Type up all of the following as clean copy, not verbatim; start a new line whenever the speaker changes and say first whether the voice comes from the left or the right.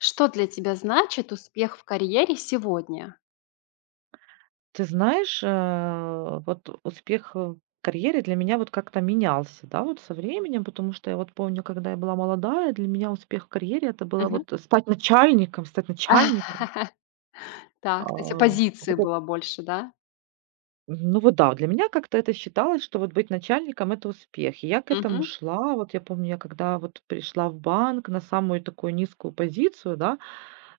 left: Что для тебя значит успех в карьере сегодня?
right: Ты знаешь, вот успех в карьере для меня вот как-то менялся, да, вот со временем, потому что я вот помню, когда я была молодая, для меня успех в карьере это было
left: Мгм.
right: вот стать начальником, стать начальником. А,
left: Так, то есть оппозиции
right: вот это-
left: было больше, да?
right: ну вот да, для меня как-то это считалось, что вот быть начальником это успех. И я к этому
left: Мгм.
right: шла, вот я помню, я когда вот пришла в банк на самую такую низкую позицию, да,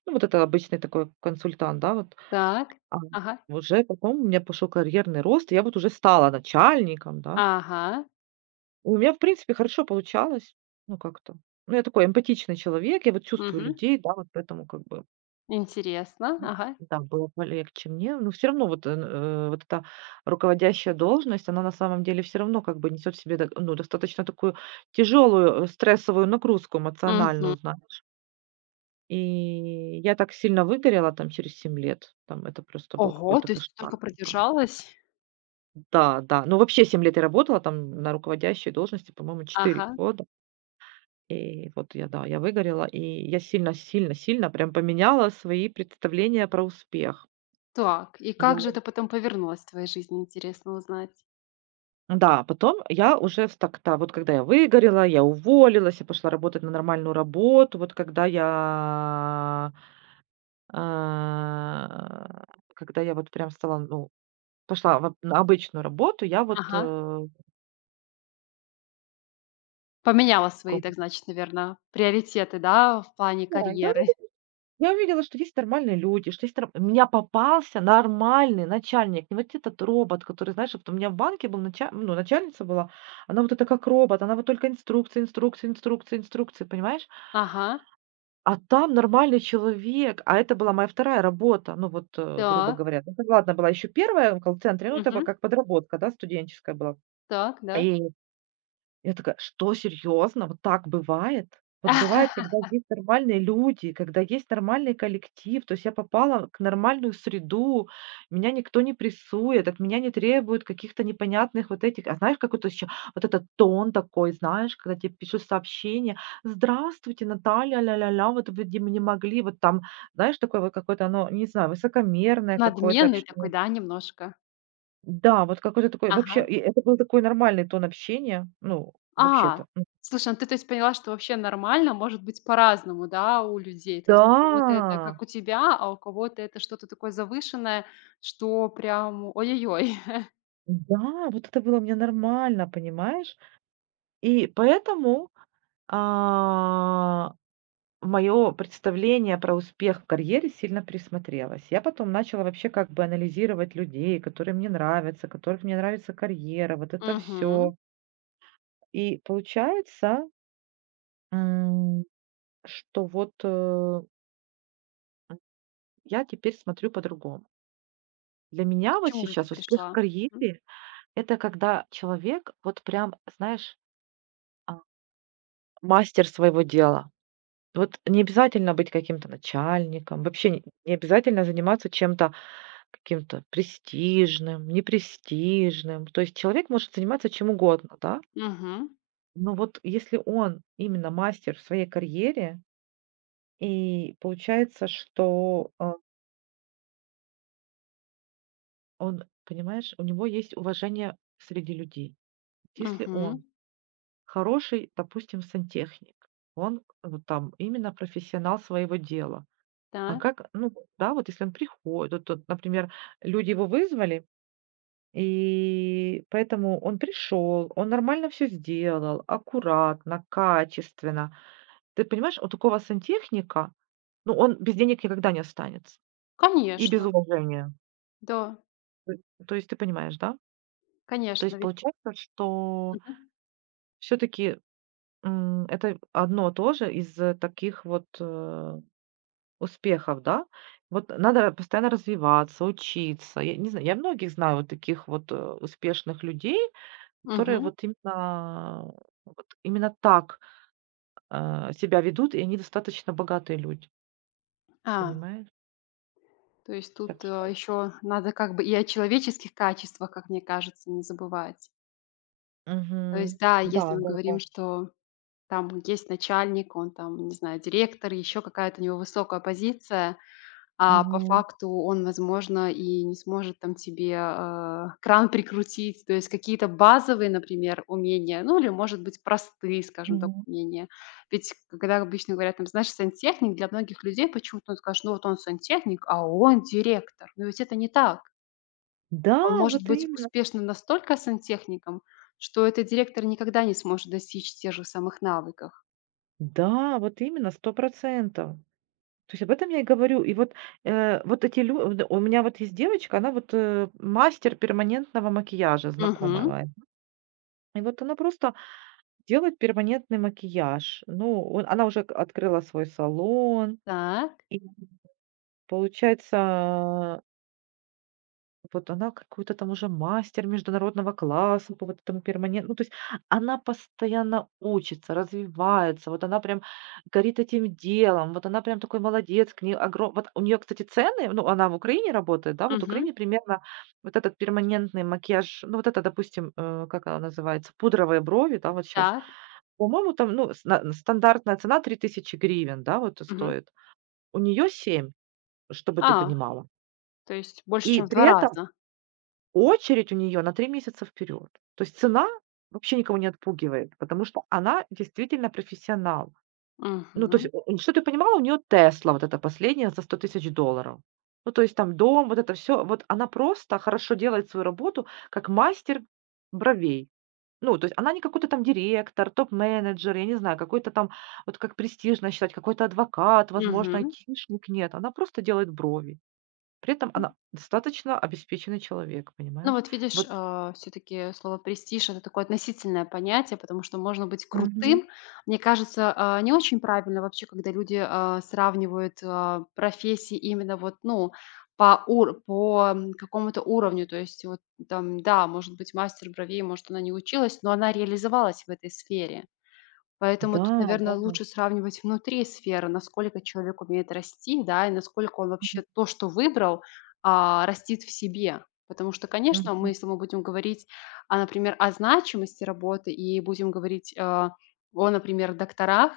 right: ну вот это обычный такой консультант, да, вот.
left: Так.
right: А,
left: Ага.
right: Уже потом у меня пошел карьерный рост, и я вот уже стала начальником, да.
left: Ага.
right: У меня, в принципе, хорошо получалось, ну, как-то. Ну, я такой эмпатичный человек, я вот чувствую
left: Мгм.
right: людей, да, вот поэтому как бы,
left: Интересно. Ага.
right: да, было полегче мне. Но все равно вот, вот эта руководящая должность, она на самом деле все равно как бы несет в себе, ну, достаточно такую тяжелую стрессовую нагрузку
left: Мгм.
right: эмоциональную, знаешь. И я так сильно выгорела там через 7 лет, там это просто был
left: Ого,
right: какой-то
left: то есть только
right: кошмар.
left: продержалась?
right: Да, да. Ну, вообще 7 лет я работала там на руководящей должности, по-моему, четыре
left: Ага.
right: года. И вот я, да, я выгорела, и я сильно сильно сильно прям поменяла свои представления про успех.
left: Так, и
right: Я
left: как же это потом повернулось в твоей жизни, интересно узнать?
right: Да, потом я уже с так-то вот когда я выгорела, я уволилась, я пошла работать на нормальную работу. Вот когда я, а, когда я вот прям стала, ну, пошла в на обычную работу, я вот,
left: Ага.
right: э,
left: Поменяла
right: ком
left: свои, так значит, наверное, приоритеты, да, в плане
right: да, я
left: карьеры?
right: Я увидела, что есть нормальные люди, что есть нар у меня попался нормальный начальник, не вот этот робот, который, знаешь, вот у меня в банке был нача ну, начальница была, она вот это как робот, она вот только инструкции, инструкции, инструкции, инструкции, понимаешь?
left: Ага.
right: А там нормальный человек, а это была моя вторая работа, ну вот, грубо
left: Так.
right: говоря. Ну, ладно, была еще первая в колл-центре, ну, это была
left: Мгм.
right: как подработка, да, студенческая была.
left: Так, да.
right: И я такая: "Что, серьезно? Вот так бывает?" Вот бывает, когда есть нормальные люди, когда есть нормальный коллектив. То есть я попала к нормальную среду, меня никто не прессует, от меня не требуют каких-то непонятных вот этих. А знаешь, какой-то еще вот этот тон такой, знаешь, когда тебе пишут сообщение: "Здравствуйте, Наталья, ля-ля-ля, вот вы где мы не могли". Вот там, знаешь, такое вот какое-то оно, не знаю, высокомерное какое-то
left: Надменный такой,
right: общение.
left: да, немножко?
right: Да, вот какой-то такой
left: Ага.
right: вообще, и это был такой нормальный тон общения, ну,
left: А,
right: вообще-то.
left: слушай, ну ты, то есть, поняла, что вообще нормально может быть по-разному, да, у людей. То есть
right: Да,
left: у кого-то это как у тебя, а у кого-то это что-то такое завышенное, что прям ой-ой-ой.
right: да, вот это было мне нормально, понимаешь? И поэтому, мое представление про успех в карьере сильно присмотрелось. Я потом начала вообще как бы анализировать людей, которые мне нравятся, которых мне нравится карьера, вот это
left: Мгм.
right: все. И получается, м, что вот, я теперь смотрю по-другому. Для меня
left: К
right: вот
left: чему же ты
right: сейчас успех в
left: пришла? Мгм.
right: карьере — это когда человек вот прям, знаешь, а мастер своего дела. Вот не обязательно быть каким-то начальником, вообще не обязательно заниматься чем-то каким-то престижным, непрестижным. То есть человек может заниматься чем угодно, да.
left: Мгм.
right: Но вот если он именно мастер в своей карьере, и получается, что, он, понимаешь, у него есть уважение среди людей. Если
left: Мгм.
right: он хороший, допустим, сантехник, он, там именно профессионал своего дела. А
left: Так.
right: как, ну Да, вот если он приходит, вот тут, например, люди его вызвали, и поэтому он пришел, он нормально все сделал, аккуратно, качественно. Ты понимаешь, вот у такого сантехника, ну, он без денег никогда не останется и без
left: Конечно.
right: уважения.
left: Да,
right: Т То есть ты понимаешь, да? То
left: конечно,
right: есть
left: ведь
right: получается, что
left: Мгм.
right: все таки это одно тоже из таких вот, успехов, да? Вот надо постоянно развиваться, учиться. Я не знаю, я многих знаю вот таких вот, успешных людей, которые
left: Мгм.
right: вот именно так, себя ведут, и они достаточно богатые люди,
left: А,
right: понимаешь?
left: то есть тут,
right: Так что.
left: еще надо как бы и о человеческих качествах, как мне кажется, не забывать. То есть,
right: Мгм.
left: да, если
right: Да,
left: мы
right: да,
left: говорим,
right: да.
left: что там есть начальник, он там, не знаю, директор, еще какая-то у него высокая позиция, а по
right: Мгм.
left: факту он, возможно, и не сможет там тебе кран прикрутить, то есть какие-то базовые, например, умения, ну или, может быть, простые, скажем так,
right: Мгм.
left: умения. Ведь когда обычно говорят, там, знаешь, сантехник, для многих людей почему-то он скажет, ну вот он сантехник, а он директор. Но ведь это не так. Он
right: Да,
left: может
right: вот
left: быть
right: именно.
left: успешным настолько сантехником, что этот директор никогда не сможет достичь тех же самых навыков.
right: Да, вот именно, 100%. То есть об этом я и говорю. И вот, вот эти люди, у меня вот есть девочка, она вот, мастер перманентного макияжа, знакомая
left: Мгм.
right: моя. И вот она просто делает перманентный макияж. Ну, он она уже к открыла свой салон,
left: Так.
right: и получается, вот она какой-то там уже мастер международного класса по вот этому перманент ну, то есть она постоянно учится, развивается, вот она прям горит этим делом, вот она прям такой молодец, к ней огром вот у нее, кстати, цены, ну, она в Украине работает, да, вот в
left: Мгм.
right: Украине примерно вот этот перманентный макияж, ну, вот это, допустим, как она называется, пудровые брови, да, вот сейчас.
left: Так.
right: По-моему, там, ну, сна стандартная цена 3000 гривен, да, вот и
left: Мгм.
right: стоит. У нее 7, чтобы ты
left: А,
right: понимала.
left: то есть больше,
right: И
left: чем в
right: при
left: 2
right: этом
left: раза.
right: очередь у нее на 3 месяца вперед. То есть цена вообще никого не отпугивает, потому что она действительно профессионал. Ну, то есть,
left: Мгм.
right: чтоб ты понимала, у нее "Тесла" вот эта последняя за 100 000 долларов. Ну, то есть там дом, вот это все. Вот она просто хорошо делает свою работу, как мастер бровей. Ну, то есть она не какой-то там директор, топ-менеджер, я не знаю, какой-то там, вот как престижно считать, какой-то адвокат, возможно,
left: Мгм.
right: айтишник. Нет, она просто делает брови. При этом она достаточно обеспеченный человек,
left: Ну
right: понимаешь?
left: вот видишь,
right: Вот.
left: все таки слово "престиж" — это такое относительное понятие, потому что можно быть
right: Мгм.
left: крутым. Мне кажется, а, не очень правильно вообще, когда люди, а, сравнивают, а, профессии именно вот, ну, по ур по, м, какому-то уровню. То есть вот там, да, может быть, мастер бровей, может, она не училась, но она реализовалась в этой сфере. Поэтому
right: Да,
left: тут, наверное,
right: да.
left: лучше сравнивать внутри сферы, насколько человек умеет расти, да, и насколько он
right: Мгм.
left: вообще то, что выбрал, а, растит в себе. Потому что, конечно, мы,
right: Мгм.
left: если мы будем говорить, а, например, о значимости работы и будем говорить, а, о, например, докторах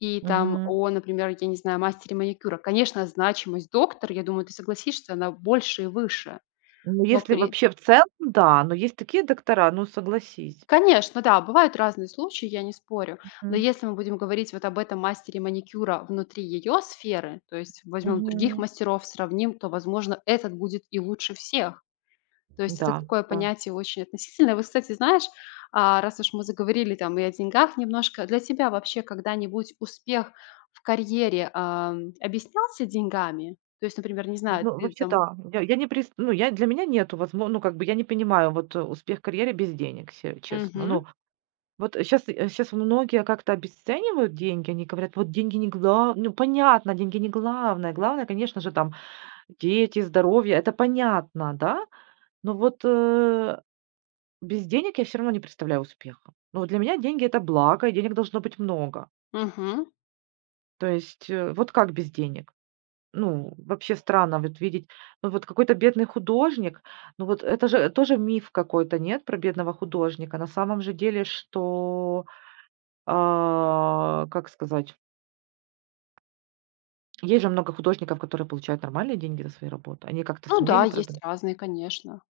left: и там
right: Мгм.
left: о, например, я не знаю, мастере маникюра. Конечно, значимость доктора, я думаю, ты согласишься, она больше и выше,
right: Ну,
left: но
right: если
left: при
right: вообще в целом, да, но есть такие доктора, ну согласись.
left: Конечно, да, бывают разные случаи, я не спорю. Но
right: Мгм.
left: если мы будем говорить вот об этом мастере маникюра внутри ее сферы, то есть возьмем других
right: Мгм.
left: мастеров, сравним, то, возможно, этот будет и лучше всех. То есть это
right: Да,
left: такое
right: да.
left: понятие очень относительное. Вы, кстати, знаешь, а, раз уж мы заговорили там и о деньгах немножко, для тебя вообще когда-нибудь успех в карьере ам, объяснялся деньгами? То есть, например, не знаю,
right: Ну,
left: ты
right: вообще,
left: там...
right: да. Я не прис- ну, я, для меня нету возможно, ну, как бы я не понимаю, вот успех в карьере без денег, честно.
left: Мгм,
right: Ну, вот сейчас многие как-то обесценивают деньги. Они говорят: "Вот деньги не гла". Ну, понятно, деньги не главное. Главное, конечно же, там дети, здоровье — это понятно, да. Но вот, без денег я все равно не представляю успеха. Ну, вот для меня деньги — это благо, и денег должно быть много.
left: мгм.
right: То есть, вот как без денег? Ну, вообще странно вот видеть, ну, вот какой-то бедный художник. Ну, вот это же тоже миф какой-то, нет, про бедного художника? На самом же деле, что, как сказать. Есть же много художников, которые получают нормальные деньги за свои работы. Они как-то
left: Ну да,
right: сумели
left: есть
right: продать.
left: разные, конечно.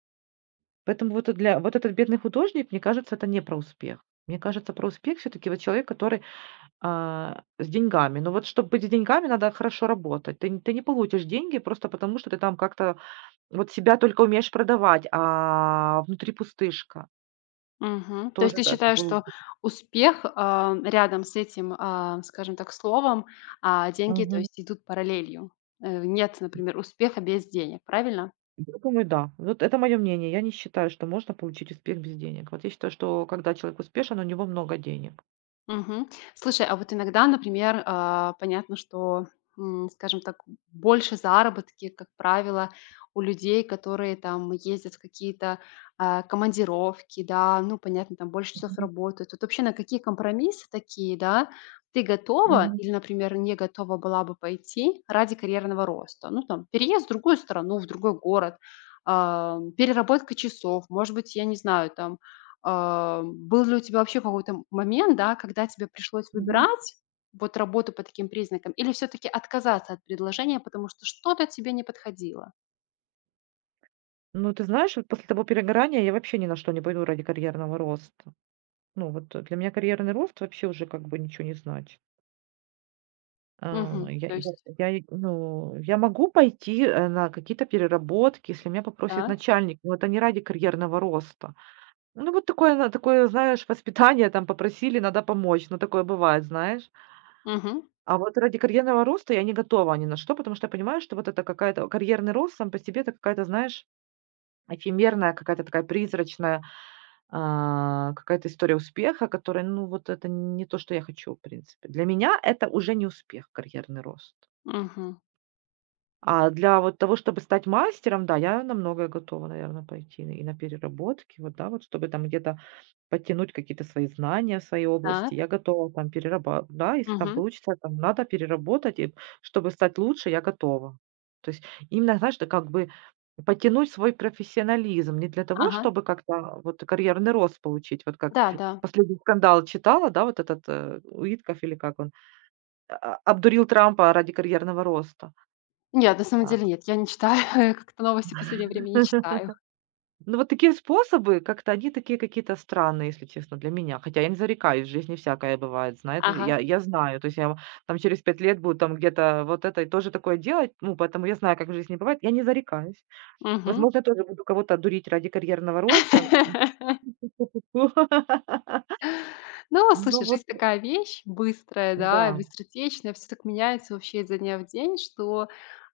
right: Поэтому вот, для вот этот бедный художник, мне кажется, это не про успех. Мне кажется, про успех все-таки вот человек, который, с деньгами. Но вот чтобы быть с деньгами, надо хорошо работать. Ты не получишь деньги просто потому, что ты там как-то вот себя только умеешь продавать, а внутри пустышка.
left: Мгм. То есть
right: Тоже
left: ты
right: так не
left: считаешь, что
right: получится.
left: успех, а, рядом с этим, а, скажем так, словом, а деньги, то
right: Мгм.
left: есть идут параллелью? Нет, например, успеха без денег, правильно?
right: Я думаю, да. Вот это мое мнение. Я не считаю, что можно получить успех без денег. Вот я считаю, что когда человек успешен, у него много денег.
left: Мгм. Слушай, а вот иногда, например, а, понятно, что, м, скажем так, больше заработки, как правило, у людей, которые там ездят в какие-то а, командировки, да, ну, понятно, там больше часов
right: Мгм.
left: работают. Вот вообще на какие компромиссы такие, да, ты готова
right: Мгм.
left: или, например, не готова была бы пойти ради карьерного роста? Ну, там, переезд в другую страну, в другой город, а, переработка часов, может быть, я не знаю, там, а, был ли у тебя вообще какой-то момент, да, когда тебе пришлось
right: Мгм.
left: выбирать вот работу по таким признакам или все таки отказаться от предложения, потому что что-то тебе не подходило?
right: Ну, ты знаешь, вот после того перегорания я вообще ни на что не пойду ради карьерного роста. Ну, вот, для меня карьерный рост вообще уже как бы ничего не значит. А,
left: Мгм. То есть
right: я и Ну, я могу пойти, на какие-то переработки, если меня попросит
left: да,
right: начальник, но это не ради карьерного роста. Ну, вот такое на такое, знаешь, воспитание, там попросили, надо помочь, ну, такое бывает, знаешь.
left: мгм,
right: А вот ради карьерного роста я не готова ни на что, потому что я понимаю, что вот это какая-то карьерный рост сам по себе — это какая-то, знаешь, эфемерная, какая-то такая призрачная. Какая-то история успеха, которая, ну, вот это не то, что я хочу, в принципе. Для меня это уже не успех, карьерный рост.
left: мгм,
right: А для вот того, чтобы стать мастером, да, я на многое готова, наверное, пойти и на переработки, вот, да, вот, чтобы там где-то подтянуть какие-то свои знания в своей области.
left: так,
right: Я готова там перераба да, если там
left: мгм,
right: получится, там надо переработать, и чтобы стать лучше, я готова. То есть именно, знаешь, да, как бы подтянуть свой профессионализм не для того,
left: ага.
right: чтобы как-то вот карьерный рост получить. Вот как
left: Да, да.
right: последний скандал читала, да, вот этот, Уитков или как он, обдурил Трампа ради карьерного роста.
left: Нет, на самом
right: А.
left: деле нет, я не читаю, как-то новости в последнее время не читаю.
right: Ну, вот такие способы, как-то они такие какие-то странные, если честно, для меня. Хотя я не зарекаюсь, в жизни всякое бывает, знаешь,
left: Ага,
right: я знаю, то есть я там через 5 лет буду там где-то вот это и тоже такое делать, ну, поэтому я знаю, как в жизни бывает, я не зарекаюсь.
left: мгм.
right: Возможно, я тоже буду кого-то дурить ради карьерного роста.
left: Ну,
right: Ну,
left: слушай,
right: вот,
left: жизнь такая вещь быстрая, да, и
right: да,
left: быстротечная, все так меняется вообще изо дня в день, что,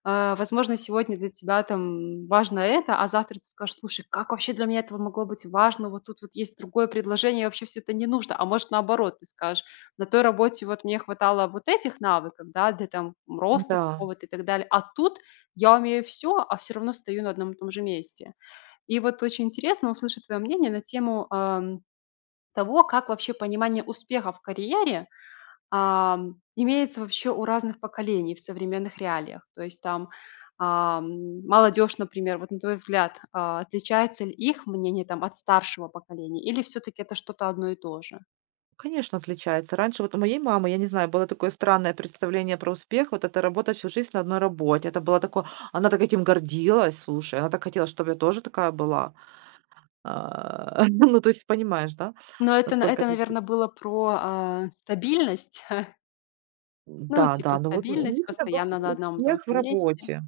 left: возможно, сегодня для тебя там важно это, а завтра ты скажешь: "Слушай, как вообще для меня этого могло быть важно? Вот тут вот есть другое предложение, вообще все это не нужно". А может, наоборот, ты скажешь: "На той работе вот мне хватало вот этих навыков, да, для там роста
right: да.
left: какого-то и так далее, а тут я умею все, а все равно стою на одном и том же месте". И вот очень интересно услышать твое мнение на тему, того, как вообще понимание успеха в карьере, ам, имеется вообще у разных поколений в современных реалиях. То есть там, ам, молодежь, например, вот на твой взгляд, а, отличается ли их мнение там от старшего поколения или все таки это что-то одно и то же?
right: Конечно, отличается. Раньше вот у моей мамы, я не знаю, было такое странное представление про успех, вот это работать всю жизнь на одной работе. Это было такое, она так этим гордилась, слушай, она так хотела, чтобы я тоже такая была. А, ну, то есть понимаешь, да,
left: Но это, на
right: насколько
left: это,
right: это...
left: наверное, было про, а, стабильность. Ну,
right: Да,
left: типа
right: да, ну вот у
left: стабильность
right: них это был
left: постоянно на одном и том
right: успех в
left: же месте.
right: работе.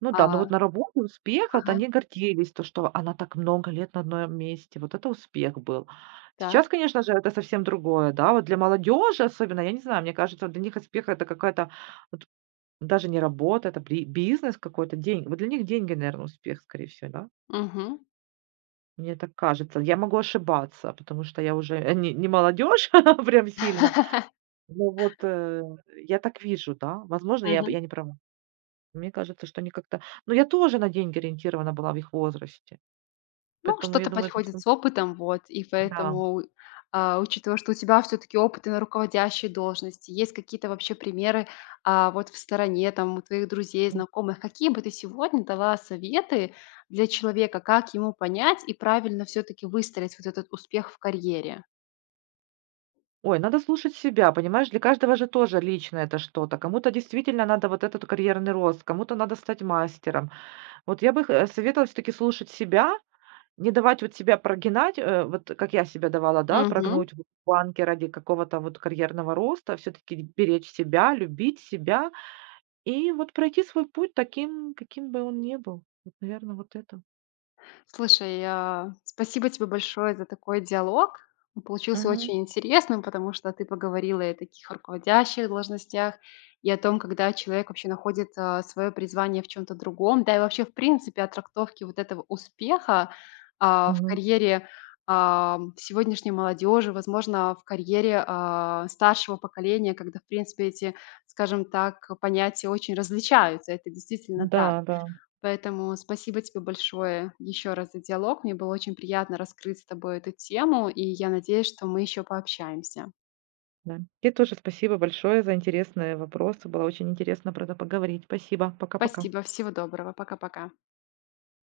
right: Ну да, ну
left: А,
right: вот на работе успех, вот
left: ага,
right: они гордились, то, что она так много лет на одном месте, вот это успех был. Сейчас,
left: так.
right: конечно же, это совсем другое, да, вот для молодежи особенно, я не знаю, мне кажется, вот для них успех это какая-то вот. Даже не работа, это бри бизнес какой-то, деньги. Вот для них деньги, наверное, успех, скорее всего, да?
left: Мгм.
right: Мне так кажется. Я могу ошибаться, потому что я уже, не молодежь прям сильно, но вот, я так вижу, да. Возможно,
left: Мгм.
right: я не права. Мне кажется, что они как-то, но я тоже на деньги ориентирована была в их возрасте,
left: Ну,
right: поэтому я
left: что-то
right: думаю, это
left: подходит
right: всё.
left: с опытом, вот, и
right: Да.
left: поэтому, а, учитывая, что у тебя все таки опыт и на руководящей должности, есть какие-то вообще примеры, а, вот в стороне, там, у твоих друзей,
right: М.
left: знакомых? Какие бы ты сегодня дала советы для человека, как ему понять и правильно все таки выстроить вот этот успех в карьере?
right: Ой, надо слушать себя, понимаешь? Для каждого же тоже лично это что-то. Кому-то действительно надо вот этот карьерный рост, кому-то надо стать мастером. Вот я бы х советовала все таки слушать себя. Не давать вот себя прогинать, вот как я себя давала, да, прогнуть в банке ради какого-то вот карьерного роста, все-таки беречь себя, любить себя и вот пройти свой путь таким, каким бы он ни был. Вот, наверное, вот это.
left: Слушай, а, спасибо тебе большое за такой диалог. Он получился
right: Мгм.
left: очень интересным, потому что ты поговорила и о таких руководящих должностях, и о том, когда человек вообще находит свое призвание в чем-то другом, да и вообще, в принципе, о трактовке вот этого успеха а, в
right: Мгм.
left: карьере а, сегодняшней молодежи, возможно, в карьере а, старшего поколения, когда, в принципе, эти, скажем так, понятия очень различаются. Это действительно так.
right: Да, да,
left: Поэтому спасибо тебе большое еще раз за диалог. Мне было очень приятно раскрыть с тобой эту тему, и я надеюсь, что мы еще пообщаемся.
right: да. Тебе тоже спасибо большое за интересные вопросы. Было очень интересно про это поговорить. Спасибо. Пока-пока.
left: Спасибо, всего доброго, пока-пока.